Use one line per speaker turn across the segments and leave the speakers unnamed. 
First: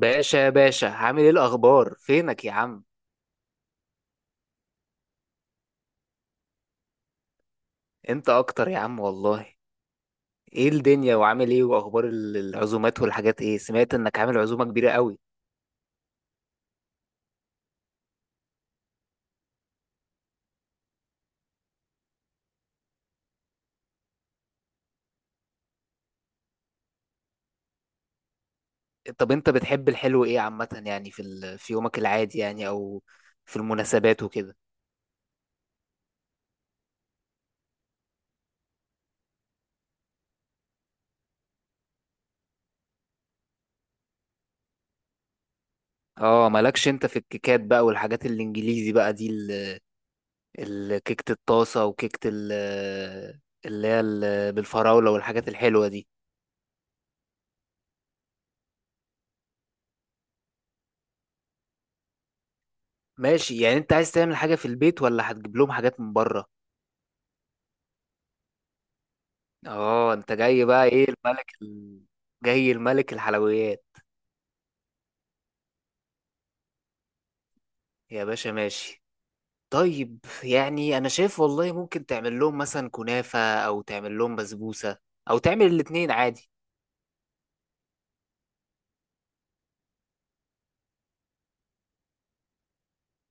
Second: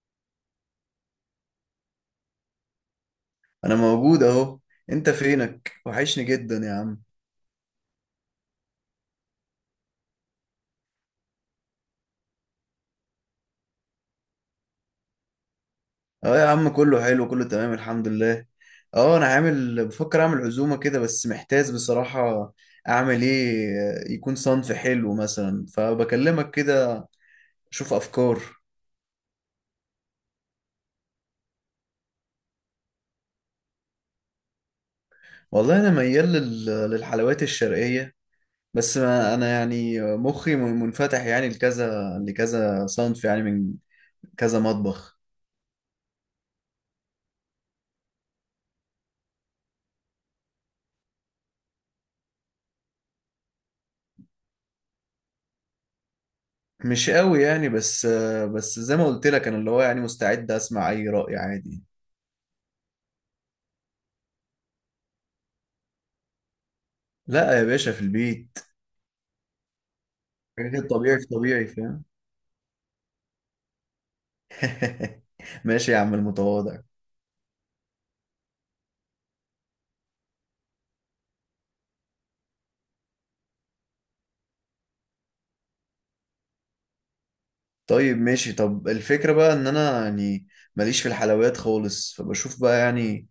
باشا باشا، عامل ايه الاخبار؟ فينك يا عم؟
انا موجود اهو. انت فينك؟ وحشني جدا يا عم.
انت اكتر يا عم والله. ايه الدنيا وعامل ايه؟ واخبار العزومات والحاجات، ايه؟ سمعت انك عامل عزومة كبيرة قوي.
اه يا عم، كله حلو، كله تمام الحمد لله. اه انا عامل بفكر اعمل عزومة كده، بس محتاج بصراحة اعمل ايه. يكون صنف حلو مثلا، فبكلمك كده. شوف افكار.
طب انت بتحب الحلو ايه عامة؟ يعني في ال... في يومك العادي يعني او في المناسبات وكده؟
والله انا ميال للحلويات الشرقية. بس ما انا يعني مخي منفتح يعني لكذا صنف، يعني من كذا مطبخ.
اه مالكش انت في الكيكات بقى والحاجات الانجليزي بقى دي، ال... كيكة الطاسة وكيكة ال... اللي هي ال... بالفراولة والحاجات الحلوة دي.
مش قوي يعني، بس بس زي ما قلت لك، انا اللي هو يعني مستعد اسمع اي رأي عادي.
ماشي، يعني انت عايز تعمل حاجة في البيت ولا هتجيب لهم حاجات من بره؟
لا يا باشا، في البيت.
اه، انت جاي
حاجات
بقى ايه
الطبيعي في
الملك
طبيعي،
ال...
فاهم.
جاي الملك الحلويات.
ماشي يا عم المتواضع.
يا باشا ماشي. طيب، يعني انا شايف والله ممكن تعمل لهم مثلا كنافة او تعمل لهم بسبوسة، او تعمل الاتنين عادي.
طيب ماشي، طب الفكرة بقى ان انا يعني ماليش في الحلويات خالص، فبشوف بقى يعني،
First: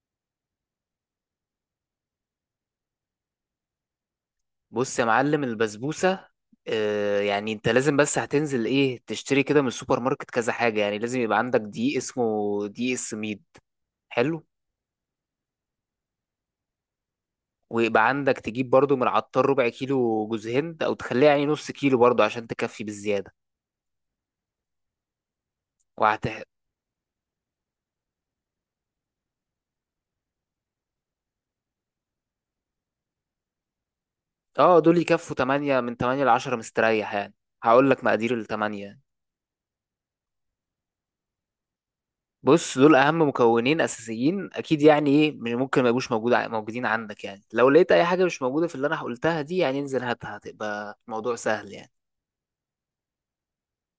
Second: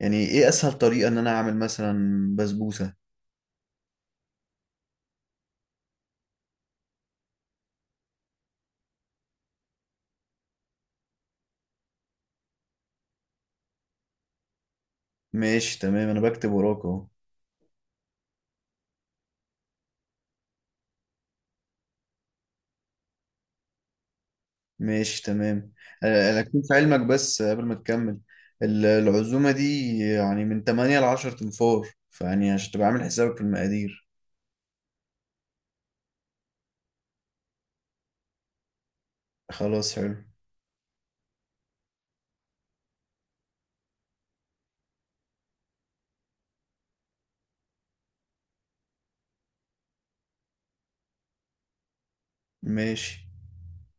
يعني ايه اسهل طريقة ان انا اعمل مثلا بسبوسة.
بص يا معلم البسبوسة، آه يعني انت لازم بس هتنزل ايه تشتري كده من السوبر ماركت كذا حاجة، يعني لازم يبقى عندك دقيق اسمه دقيق السميد. حلو.
ماشي تمام، انا بكتب وراك اهو.
ويبقى عندك تجيب برضو من العطار ربع كيلو جوز هند، او تخليها يعني نص كيلو برضو عشان تكفي بالزيادة.
ماشي تمام. انا
وهت...
اكون في علمك بس قبل ما تكمل، العزومة دي يعني من 8 ل 10 تنفار، فيعني عشان تبقى عامل حسابك في المقادير.
اه دول يكفوا 8، من 8 ل 10 مستريح يعني. هقول لك مقادير الثمانية يعني.
خلاص حلو.
بص، دول اهم مكونين اساسيين اكيد، يعني ايه ممكن ما يبقوش موجودين عندك، يعني لو لقيت اي حاجة مش موجودة في اللي انا قلتها دي، يعني انزل هاتها، هتبقى موضوع سهل يعني.
ماشي.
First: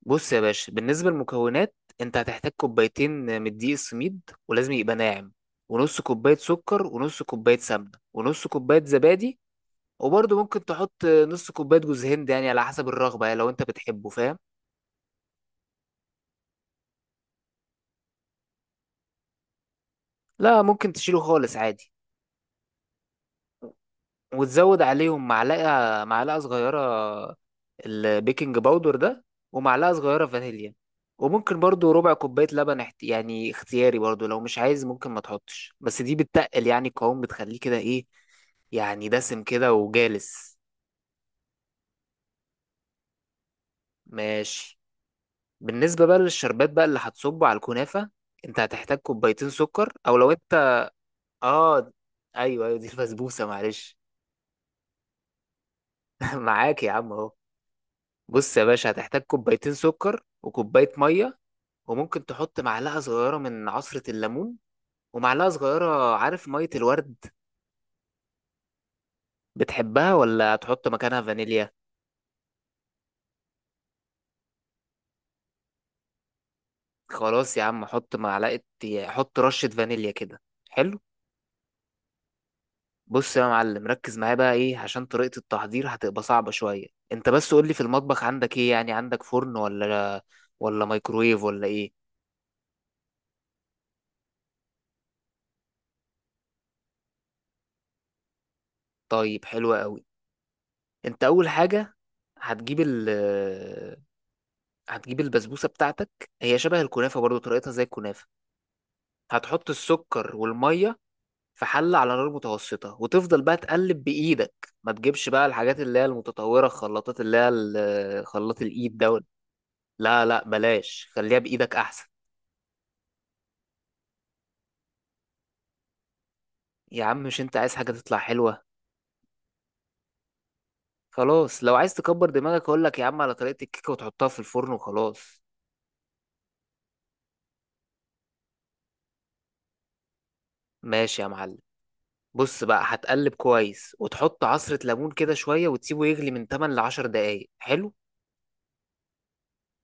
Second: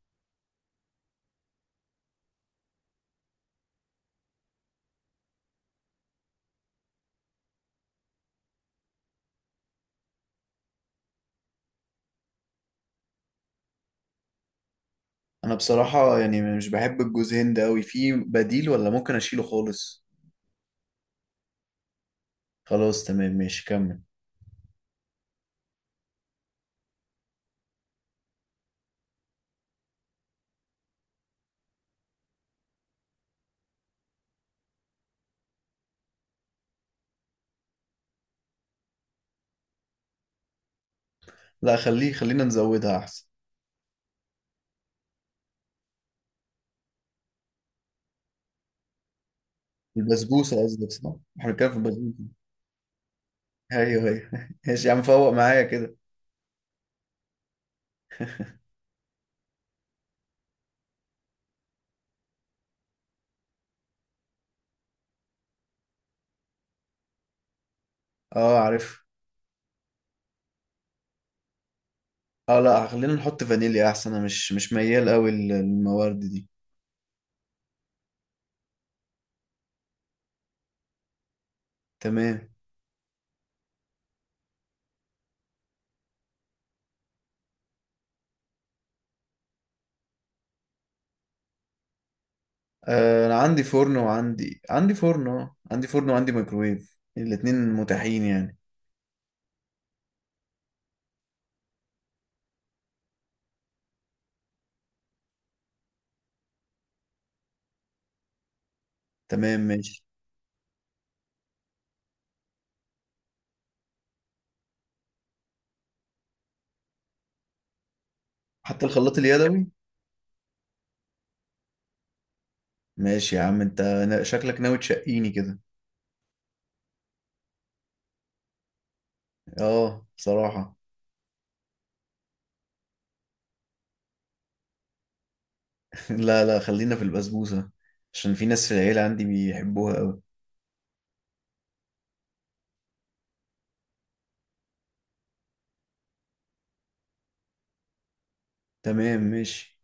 بص يا باشا، بالنسبة للمكونات، انت هتحتاج كوبايتين من الدقيق السميد، ولازم يبقى ناعم، ونص كوباية سكر، ونص كوباية سمنة، ونص كوباية زبادي. وبرضه ممكن تحط نص كوباية جوز هند يعني على حسب الرغبة، يعني لو انت بتحبه فاهم.
انا بصراحة يعني مش بحب الجوز هند قوي، في بديل ولا ممكن اشيله خالص؟
لا ممكن تشيله خالص عادي.
خلاص تمام، ماشي كمل.
وتزود عليهم معلقة صغيرة البيكنج باودر ده، ومعلقة صغيرة فانيليا. وممكن برضو ربع كوباية لبن احت... يعني اختياري برضو، لو مش عايز ممكن ما تحطش، بس دي بتتقل يعني القوام، بتخليه كده ايه، يعني دسم كده وجالس.
لا خليه، خلينا نزودها احسن.
ماشي. بالنسبة بقى للشربات بقى اللي هتصبه على الكنافة، انت هتحتاج كوبايتين سكر، او لو
البسبوسة
انت
قصدك صح؟ احنا بنتكلم في
اه
البسبوسة.
ايوه ايوه، دي البسبوسة معلش.
ايوه ايوه، ماشي يا عم فوق معايا كده.
معاك يا عم اهو. بص يا باشا، هتحتاج كوبايتين سكر وكوباية مية، وممكن تحط معلقة صغيرة من عصرة الليمون، ومعلقة صغيرة عارف، مية الورد.
اه عارف.
بتحبها ولا هتحط مكانها فانيليا؟
اه لا، خلينا نحط فانيليا احسن، انا مش ميال قوي للموارد دي.
خلاص يا عم، حط معلقة، حط رشة فانيليا كده. حلو.
تمام.
بص يا معلم، ركز معايا بقى ايه، عشان طريقة التحضير هتبقى صعبة شوية. انت بس قولي في المطبخ عندك ايه؟ يعني عندك فرن ولا مايكرويف ولا ايه؟
انا عندي فرن وعندي فرن، عندي فرن وعندي ميكروويف، الاتنين متاحين يعني.
طيب حلو قوي. انت اول حاجة هتجيب هتجيب البسبوسة بتاعتك، هي شبه الكنافة برضو، طريقتها زي الكنافة.
تمام
هتحط
ماشي.
السكر والمية في حلة على نار متوسطة، وتفضل بقى تقلب بإيدك، ما تجيبش بقى الحاجات اللي هي المتطورة، الخلاطات اللي هي خلاط
حتى
الإيد
الخلاط
دول.
اليدوي؟
لا لا بلاش، خليها بإيدك أحسن.
ماشي يا عم، انت شكلك ناوي تشقيني كده.
يا عم مش أنت عايز حاجة تطلع حلوة؟
اه بصراحة.
خلاص لو عايز تكبر دماغك أقول لك يا عم على طريقة الكيكة وتحطها في الفرن وخلاص.
لا لا، خلينا في البسبوسة، عشان في ناس في العيلة عندي بيحبوها قوي.
ماشي يا معلم. بص بقى، هتقلب كويس وتحط عصرة ليمون كده شوية، وتسيبه يغلي من 8 ل 10 دقايق. حلو.
تمام ماشي.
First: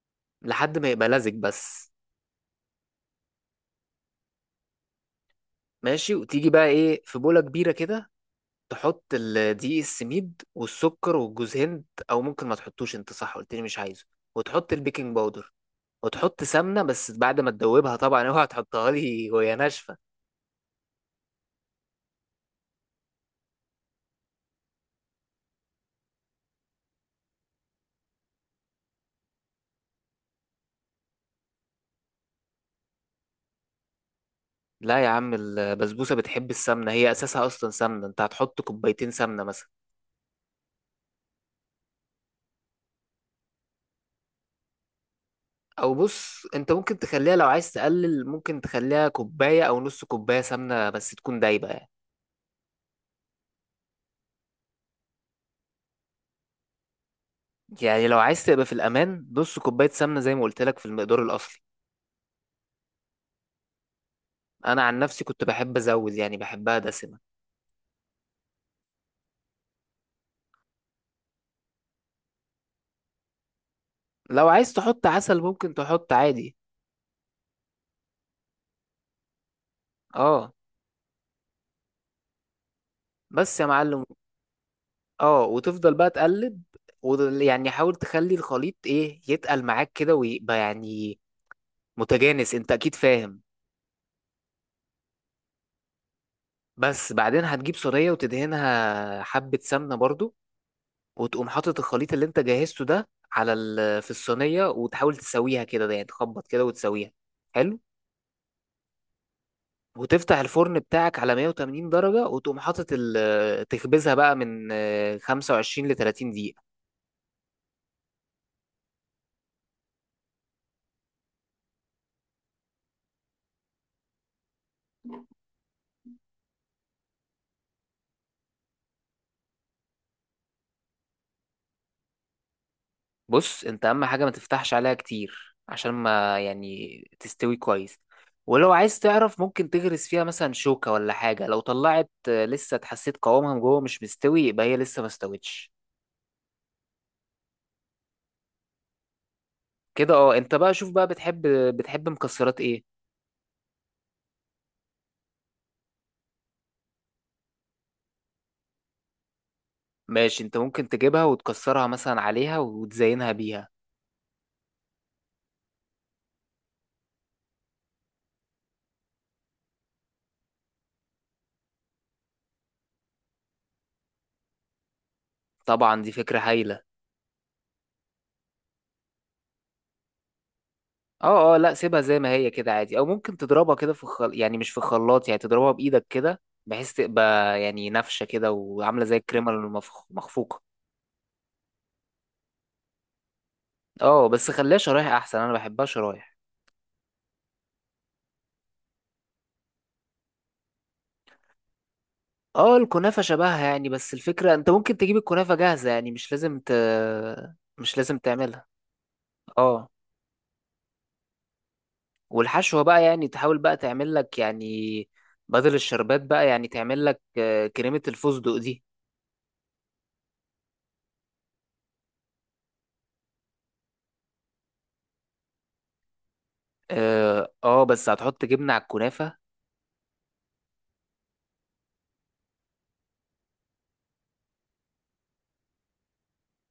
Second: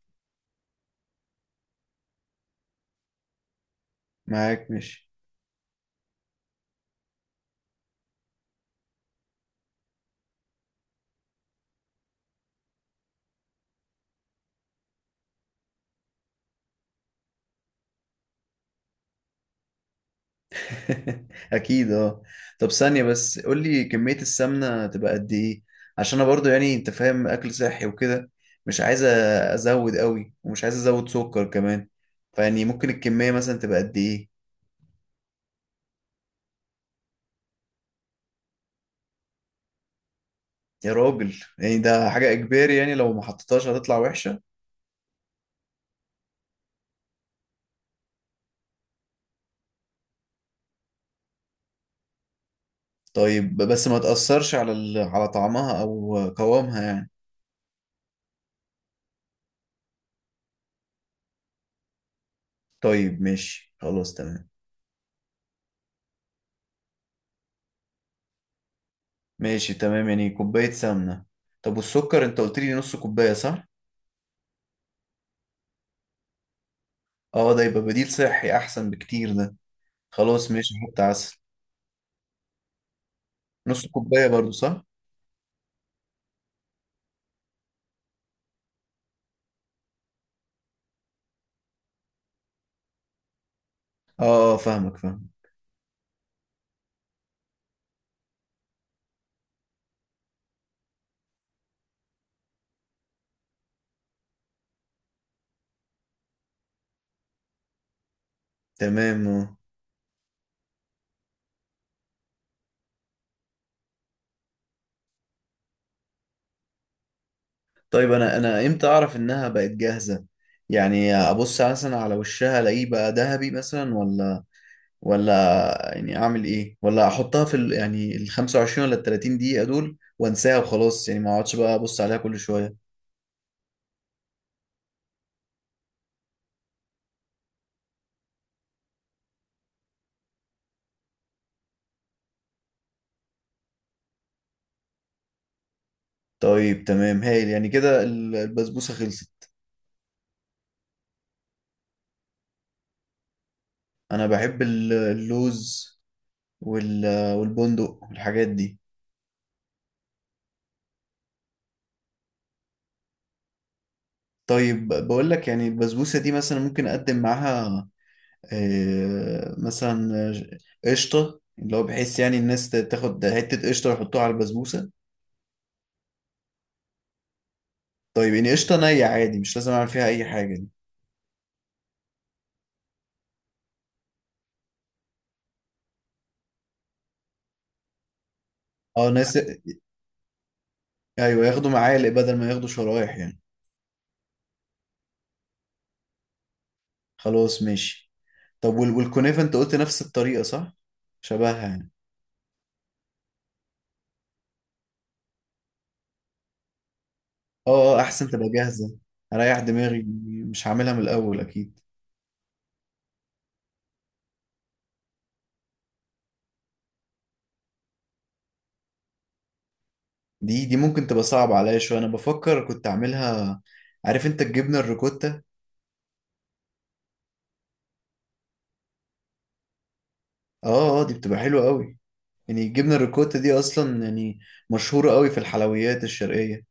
لحد ما يبقى لزج بس.
معاك ماشي.
ماشي. وتيجي بقى ايه في بولة كبيرة كده، تحط دقيق السميد والسكر والجوز هند، او ممكن ما تحطوش، انت صح قلت لي مش عايزه. وتحط البيكنج باودر، وتحط سمنة بس بعد ما تدوبها طبعا. اوعى تحطها لي وهي ناشفة.
اكيد اه. طب ثانية بس، قول لي كمية السمنة تبقى قد ايه؟ عشان انا برضو يعني انت فاهم، اكل صحي وكده، مش عايز ازود قوي، ومش عايز ازود سكر كمان، فيعني ممكن الكمية مثلا تبقى قد ايه؟
لا يا عم البسبوسة بتحب السمنة، هي اساسها اصلا سمنة، انت هتحط كوبايتين سمنة مثلا.
يا راجل، يعني ده حاجة اجباري؟ يعني لو ما حطيتهاش هتطلع وحشة؟
او بص، انت ممكن تخليها لو عايز تقلل، ممكن تخليها كوباية او نص كوباية سمنة بس تكون دايبة يعني.
طيب بس ما تأثرش على على طعمها أو قوامها يعني.
يعني لو عايز تبقى في الأمان، نص كوباية سمنة زي ما قلت لك في المقدار الأصلي.
طيب ماشي، خلاص تمام.
أنا عن نفسي كنت بحب أزود، يعني بحبها دسمة.
ماشي تمام، يعني كوباية سمنة. طب والسكر، أنت قلت لي نص كوباية صح؟
لو عايز تحط عسل ممكن تحط عادي.
اه ده يبقى بديل صحي أحسن بكتير ده. خلاص
اه،
ماشي، حط عسل.
بس يا
نص
معلم.
كوباية برضو صح؟
اه، وتفضل بقى تقلب، ويعني حاول تخلي الخليط ايه يتقل معاك كده، ويبقى يعني متجانس، انت اكيد فاهم.
اه اه، فاهمك فاهم.
بس بعدين هتجيب صينية وتدهنها حبة سمنة برضو، وتقوم حاطط الخليط اللي انت جهزته ده على ال... في الصينية، وتحاول تسويها كده يعني، تخبط كده وتسويها. حلو.
تمام اه.
وتفتح الفرن بتاعك على 180 درجة، وتقوم حاطط تخبزها بقى من 25 ل 30 دقيقة.
طيب أنا إمتى أعرف إنها بقت جاهزة؟ يعني أبص مثلا على وشها، ألاقيه بقى ذهبي مثلا ولا؟ ولا يعني اعمل ايه؟ ولا احطها في ال يعني ال 25 ولا ال 30 دقيقة دول وانساها وخلاص، يعني ما اقعدش بقى ابص عليها كل شوية؟
بص انت، اهم حاجة ما تفتحش عليها كتير عشان ما يعني تستوي كويس. ولو عايز تعرف، ممكن تغرس فيها مثلا شوكة ولا حاجة، لو طلعت لسه اتحسيت قوامها من جوه مش مستوي، يبقى هي لسه ما استوتش.
طيب تمام هايل، يعني كده البسبوسة خلصت.
كده اه. انت بقى شوف بقى، بتحب مكسرات ايه؟
انا بحب اللوز وال والبندق والحاجات دي.
ماشي، انت ممكن تجيبها وتكسرها مثلا عليها وتزينها بيها.
طيب بقول لك، يعني البسبوسة دي مثلا ممكن اقدم معاها مثلا قشطة، اللي هو بحيث يعني الناس تاخد حتة قشطة ويحطوها على البسبوسة.
طبعا دي فكرة هايلة.
طيب يعني قشطة نية عادي؟ مش لازم اعمل فيها اي حاجة دي؟
اه اه، لا سيبها زي ما هي كده عادي، او ممكن تضربها كده في الخل... يعني مش في الخلاط، يعني تضربها بايدك كده، بحيث تبقى يعني نافشه كده، وعامله
اه
زي
ناس،
الكريمه المخفوقه.
ايوه ياخدوا معالق بدل ما ياخدوا شرايح يعني.
اه بس خليها شرايح احسن، انا بحبها شرايح.
خلاص ماشي. طب والكنافة انت قلت نفس الطريقة صح؟ شبهها يعني.
اه الكنافه شبهها يعني، بس الفكره انت ممكن تجيب الكنافه جاهزه يعني، مش لازم ت... مش
اه اه،
لازم
احسن تبقى
تعملها.
جاهزة، اريح
اه
دماغي. مش هعملها من الاول اكيد.
والحشوه بقى، يعني تحاول بقى تعمل لك يعني، بدل الشربات بقى، يعني تعمل لك كريمه الفستق دي.
دي ممكن تبقى صعبة عليا شوية، انا بفكر كنت اعملها. عارف انت الجبنة الريكوتا؟
اه بس هتحط جبنه على الكنافه؟
اه اه، دي بتبقى حلوة قوي. يعني الجبنة الريكوتا دي اصلا يعني مشهورة قوي في الحلويات الشرقية.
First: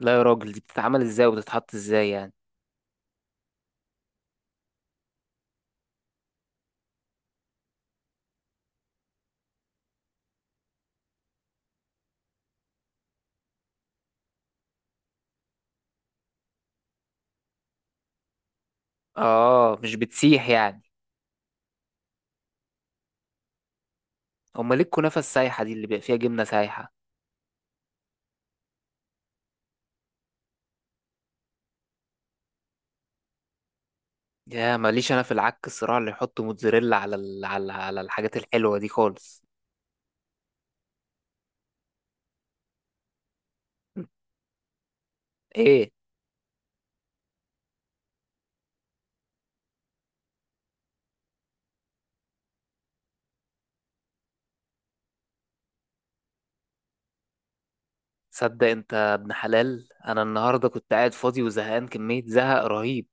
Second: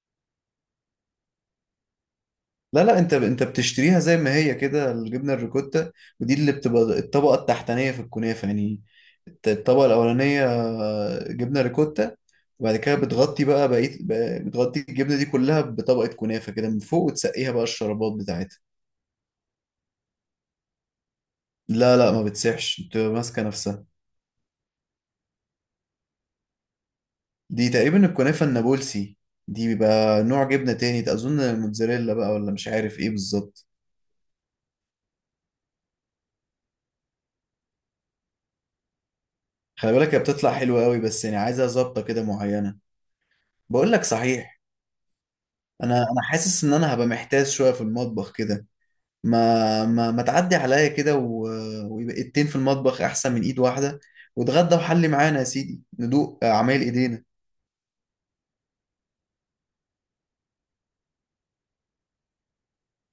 لا يا راجل دي بتتعمل ازاي وبتتحط ازاي يعني؟
لا لا، انت بتشتريها زي ما هي كده الجبنه الريكوتا. ودي اللي بتبقى الطبقه التحتانيه في الكنافه يعني. الطبقه الاولانيه جبنه ريكوتا. وبعد كده بتغطي بقى بقيه بقى- بتغطي الجبنه دي كلها بطبقه كنافه كده من فوق، وتسقيها بقى الشربات بتاعتها.
اه مش بتسيح يعني؟
لا لا، ما بتسيحش، بتبقى ماسكه نفسها.
امال ليه الكنافه السايحه دي اللي بيبقى فيها جبنه سايحه؟
دي تقريبا الكنافه النابلسي. دي بيبقى نوع جبنه تاني ده، اظن الموتزاريلا بقى، ولا مش عارف ايه بالظبط.
يا ماليش انا في العك الصراع اللي يحط موتزاريلا على ال... على الحاجات الحلوه دي خالص.
خلي بالك، هي بتطلع حلوه قوي، بس يعني عايزها ظابطه كده معينه. بقول لك صحيح،
ايه؟
انا حاسس ان انا هبقى محتاس شويه في المطبخ كده. ما تعدي عليا كده ويبقى ايدتين في المطبخ احسن من ايد واحده، واتغدى وحلي معانا يا سيدي ندوق اعمال ايدينا.
صدق انت يا ابن حلال، انا النهارده كنت قاعد فاضي وزهقان كميه زهق رهيب.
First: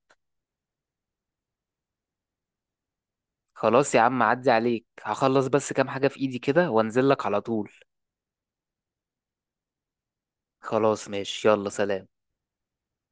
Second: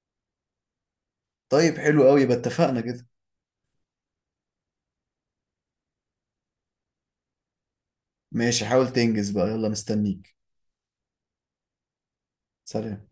طيب حلو قوي، يبقى اتفقنا كده.
خلاص يا عم، عدي عليك هخلص بس كام حاجه في ايدي كده وانزل لك على طول.
ماشي، حاول تنجز بقى، يلا مستنيك.
خلاص ماشي، يلا سلام.
سلام.